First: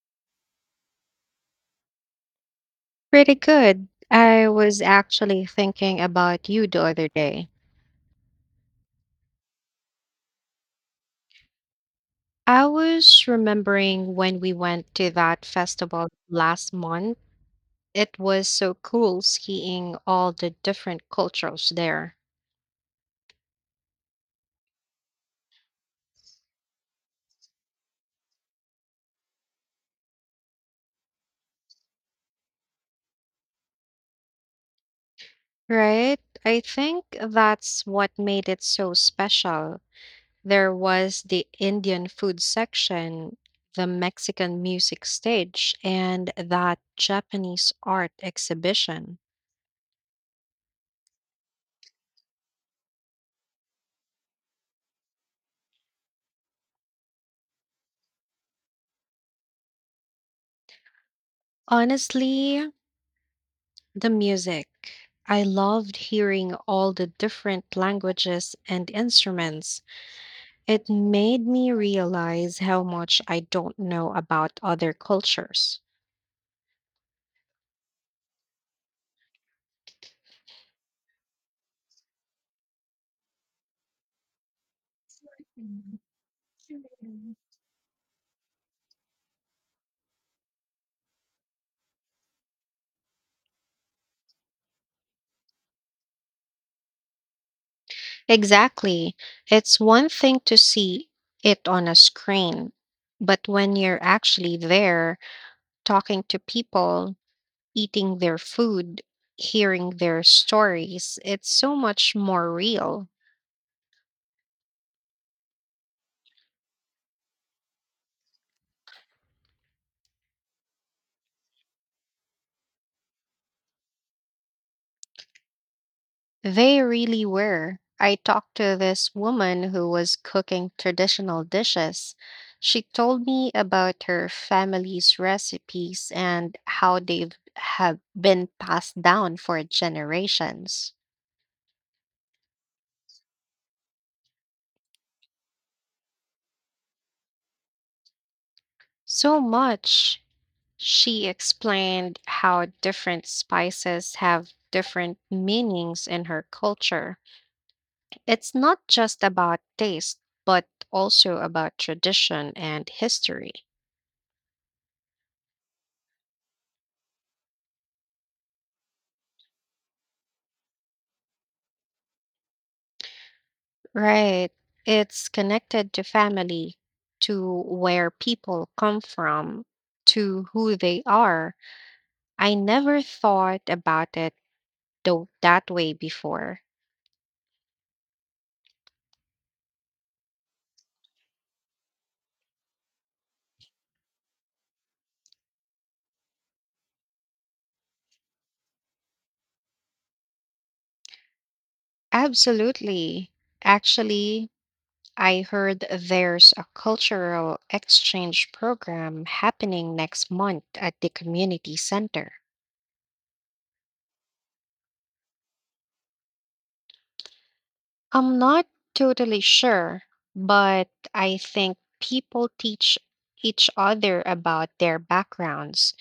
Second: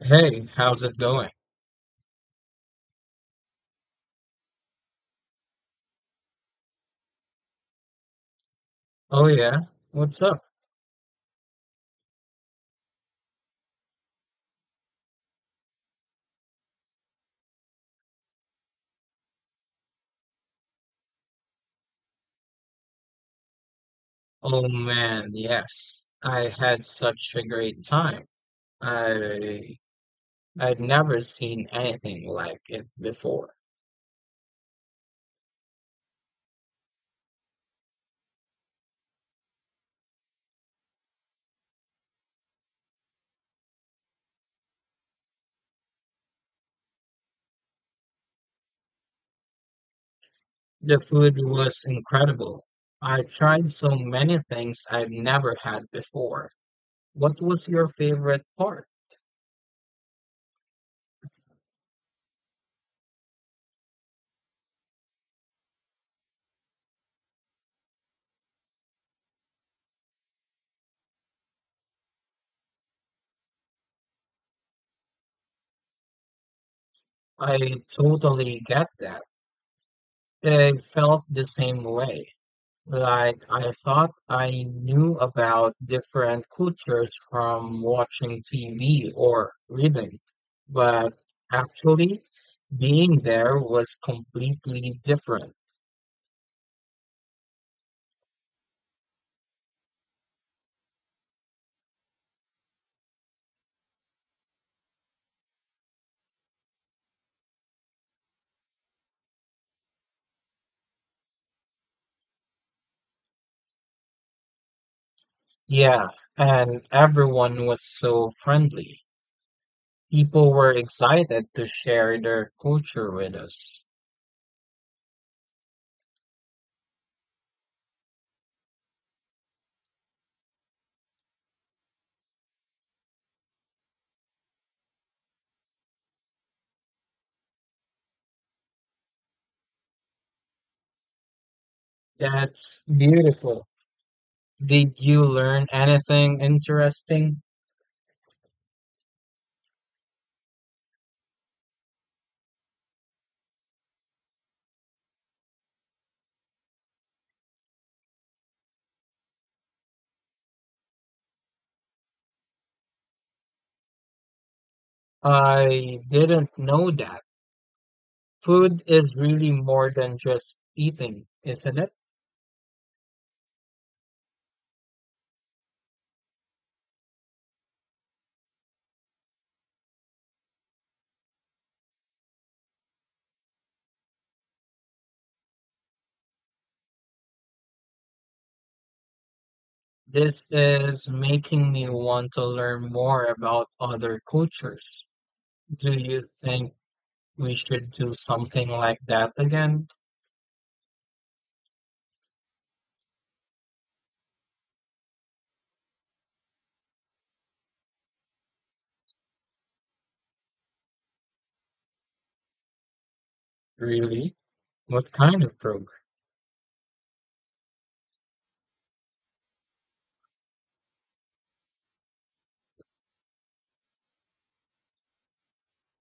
Hey, how's it going? Pretty good. I was actually thinking about you the other day. Oh yeah, what's up? I was remembering when we went to that festival last month. It was so cool seeing all the different cultures there. Oh man, yes. I had such a great time. I I'd never seen anything like it before. Right? I think that's what made it so special. There was the Indian food section, the Mexican music stage, and that Japanese art exhibition. The food was incredible. I tried so many things I've never had before. What was your favorite part? Honestly, the music. I loved hearing all the different languages and instruments. It made me realize how much I don't know about other cultures. I totally get that. I felt the same way. Like, I thought I knew about different cultures from watching TV or reading, but actually being there was completely different. Exactly. It's one thing to see it on a screen, but when you're actually there, talking to people, eating their food, hearing their stories, it's so much more real. Yeah, and everyone was so friendly. People were excited to share their culture with us. They really were. I talked to this woman who was cooking traditional dishes. She told me about her family's recipes and how they've have been passed down for generations. That's beautiful. Did you learn anything interesting? So much. She explained how different spices have different meanings in her culture. It's not just about taste, but also about tradition and history. I didn't know that. Food is really more than just eating, isn't it? Right. It's connected to family, to where people come from, to who they are. I never thought about it though that way before. This is making me want to learn more about other cultures. Do you think we should do something like that again? Absolutely. Actually, I heard there's a cultural exchange program happening next month at the community center. Really? What kind of program? I'm not totally sure, but I think people teach each other about their backgrounds.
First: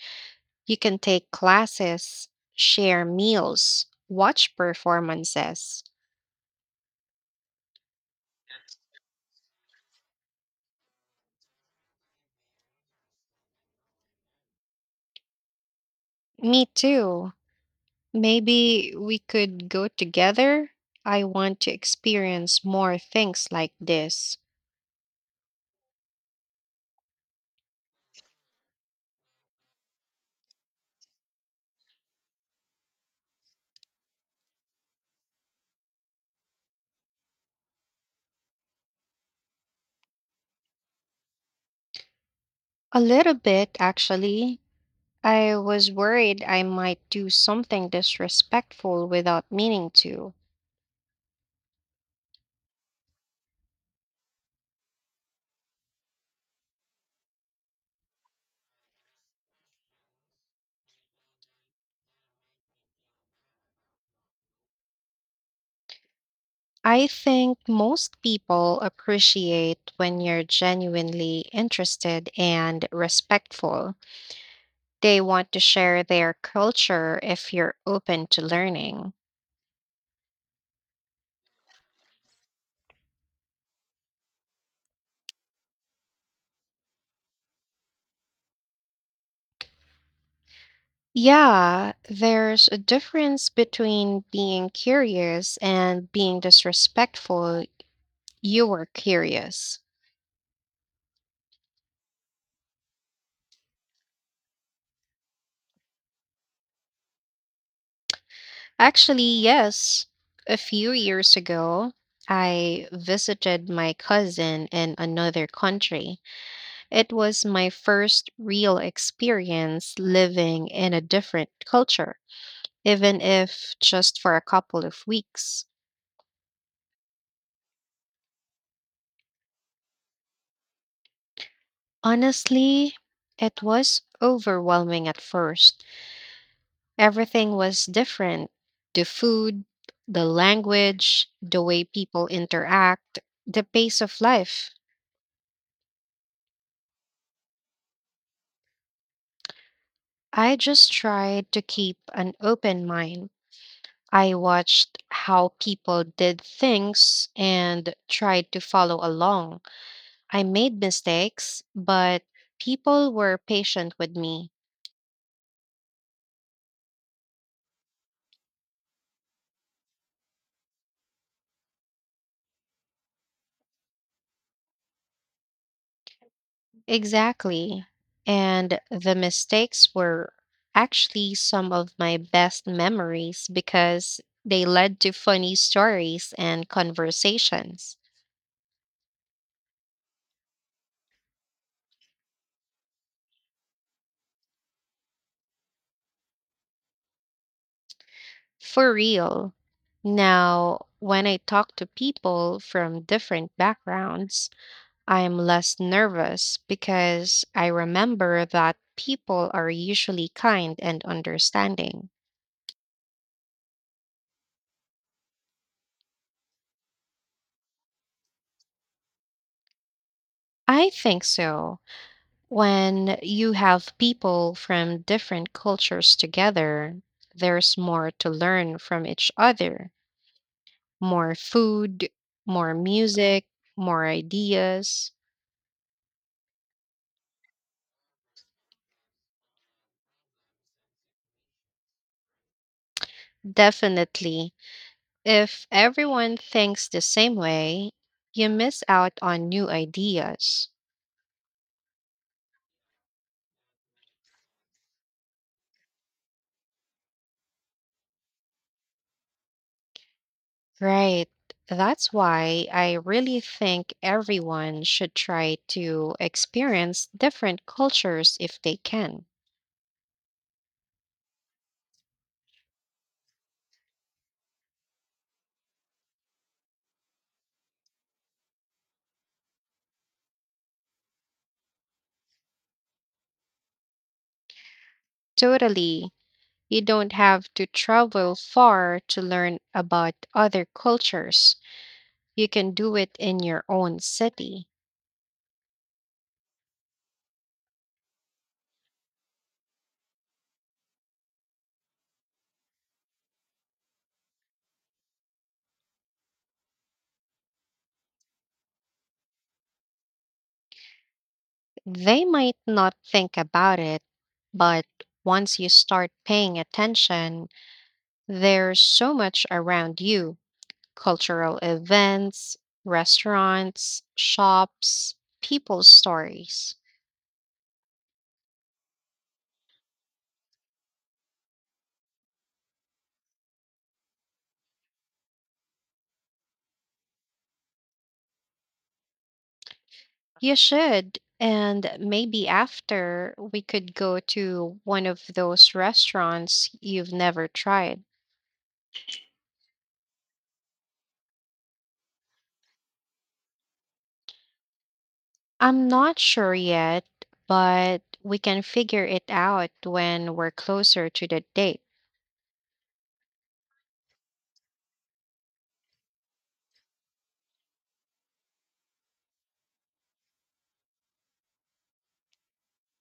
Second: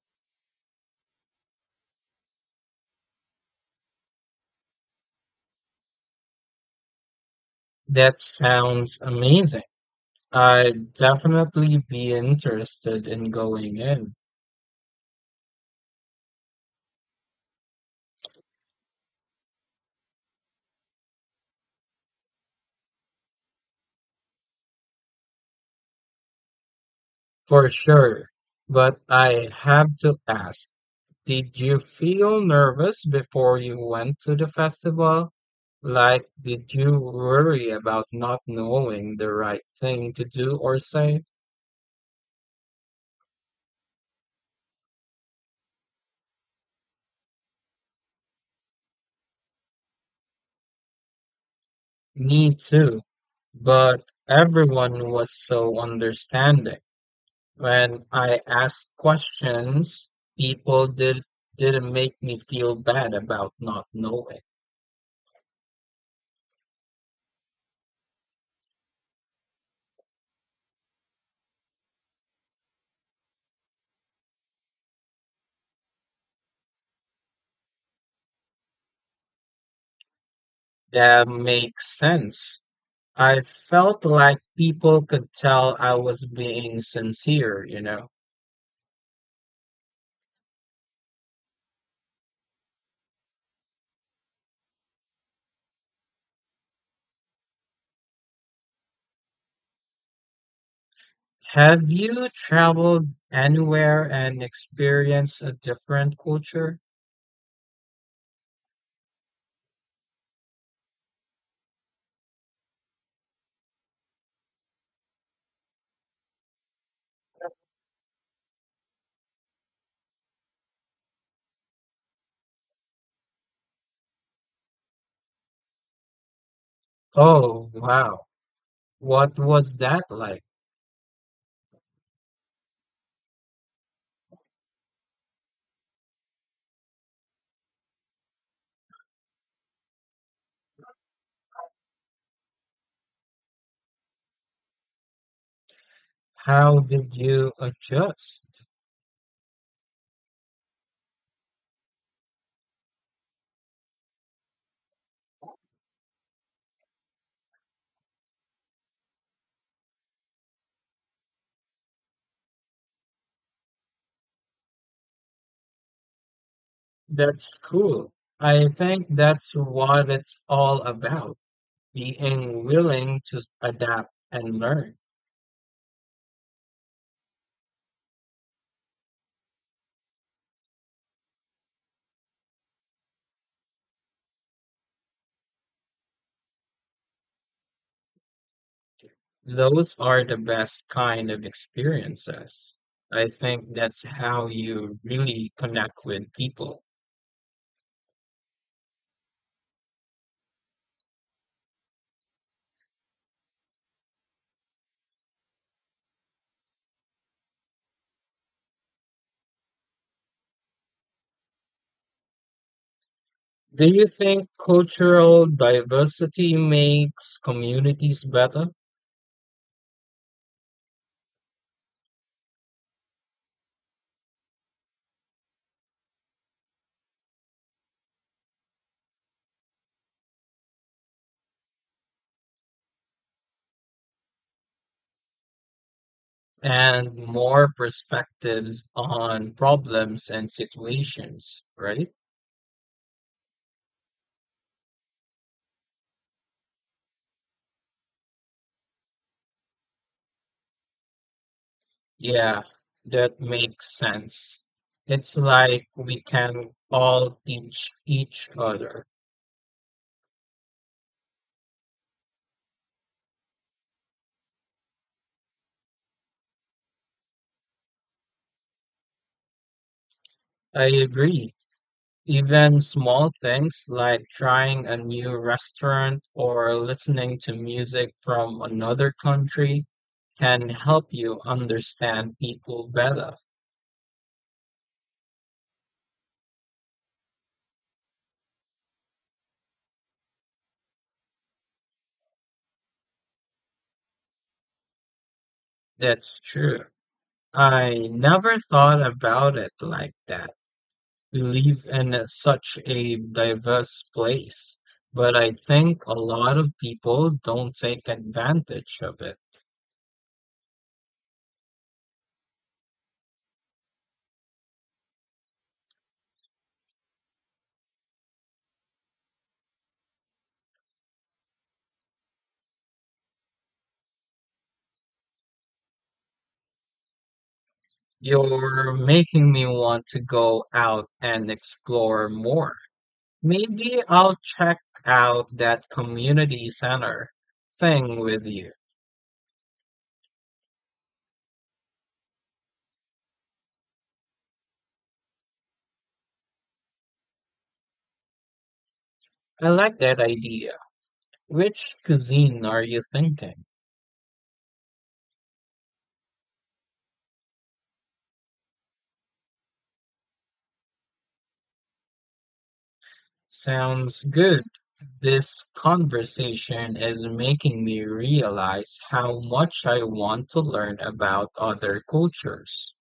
You can take classes, share meals, watch performances. That sounds amazing. I'd definitely be interested in going in, Me too. Maybe we could go together. I want to experience more things like this. for sure. But I have to ask. Did you feel nervous before you went to the festival? Like, did you worry about not knowing the right thing to do or say? A little bit, actually. I was worried I might do something disrespectful without meaning to. Me too, but everyone was so understanding. When I asked questions, people didn't make me feel bad about not knowing. I think most people appreciate when you're genuinely interested and respectful. They want to share their culture if you're open to learning. That makes sense. I felt like people could tell I was being sincere, you know. Yeah, there's a difference between being curious and being disrespectful. You were curious. Have you traveled anywhere and experienced a different culture? Actually, yes. A few years ago, I visited my cousin in another country. It was my first real experience living in a different culture, even if just for a couple of weeks. Oh, wow. What was that like? Honestly, it was overwhelming at first. Everything was different, the food, the language, the way people interact, the pace of life. How did you adjust? I just tried to keep an open mind. I watched how people did things and tried to follow along. I made mistakes, but people were patient with me. That's cool. I think that's what it's all about, being willing to adapt and learn. Exactly. And the mistakes were actually some of my best memories because they led to funny stories and conversations. Those are the best kind of experiences. I think that's how you really connect with people. For real. Now, when I talk to people from different backgrounds, I'm less nervous because I remember that people are usually kind and understanding. Do you think cultural diversity makes communities better, I think so. When you have people from different cultures together, there's more to learn from each other, more food, more music, more ideas. and more perspectives on problems and situations, right? Definitely. If everyone thinks the same way, you miss out on new ideas. Yeah, that makes sense. It's like we can all teach each other. Right. That's why I really think everyone should try to experience different cultures if they can. I agree. Even small things like trying a new restaurant or listening to music from another country can help you understand people better. Totally. You don't have to travel far to learn about other cultures. You can do it in your own city. That's true. I never thought about it like that. We live in such a diverse place, but I think a lot of people don't take advantage of it. They might not think about it, but once you start paying attention, there's so much around you, cultural events, restaurants, shops, people's stories. You're making me want to go out and explore more. Maybe I'll check out that community center thing with you. You should. And maybe after we could go to one of those restaurants you've never tried. I like that idea. Which cuisine are you thinking? I'm not sure yet, but we can figure it out when we're closer to the date. Sounds good. This conversation is making me realize how much I want to learn about other cultures.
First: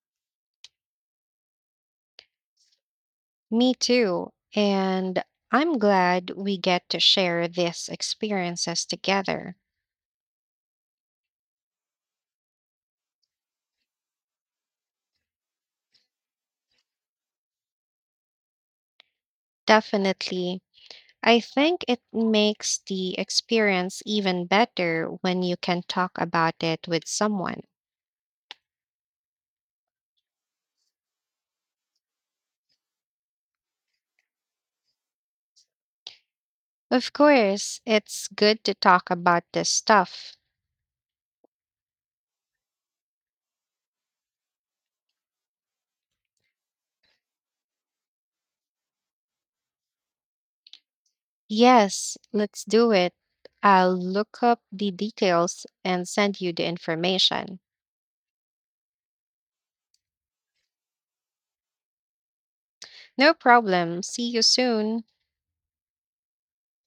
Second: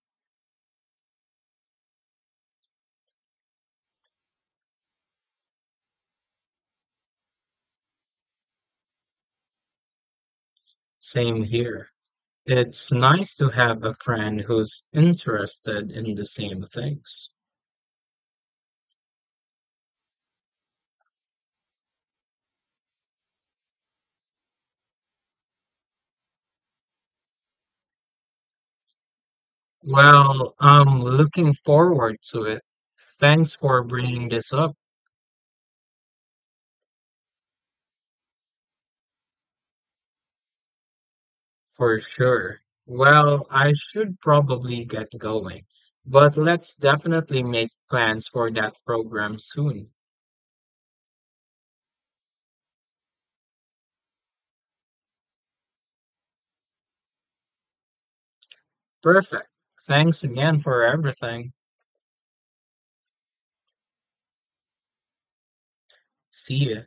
Me too. And I'm glad we get to share these experiences together. Same here. It's nice to have a friend who's interested in the same things. Definitely. I think it makes the experience even better when you can talk about it with someone. Well, I'm looking forward to it. Thanks for bringing this up, Of course, it's good to talk about this stuff. for sure. Well, I should probably get going, but let's definitely make plans for that program soon. Yes, let's do it. I'll look up the details and send you the information. Perfect. Thanks again for everything. No problem. See you soon. See ya.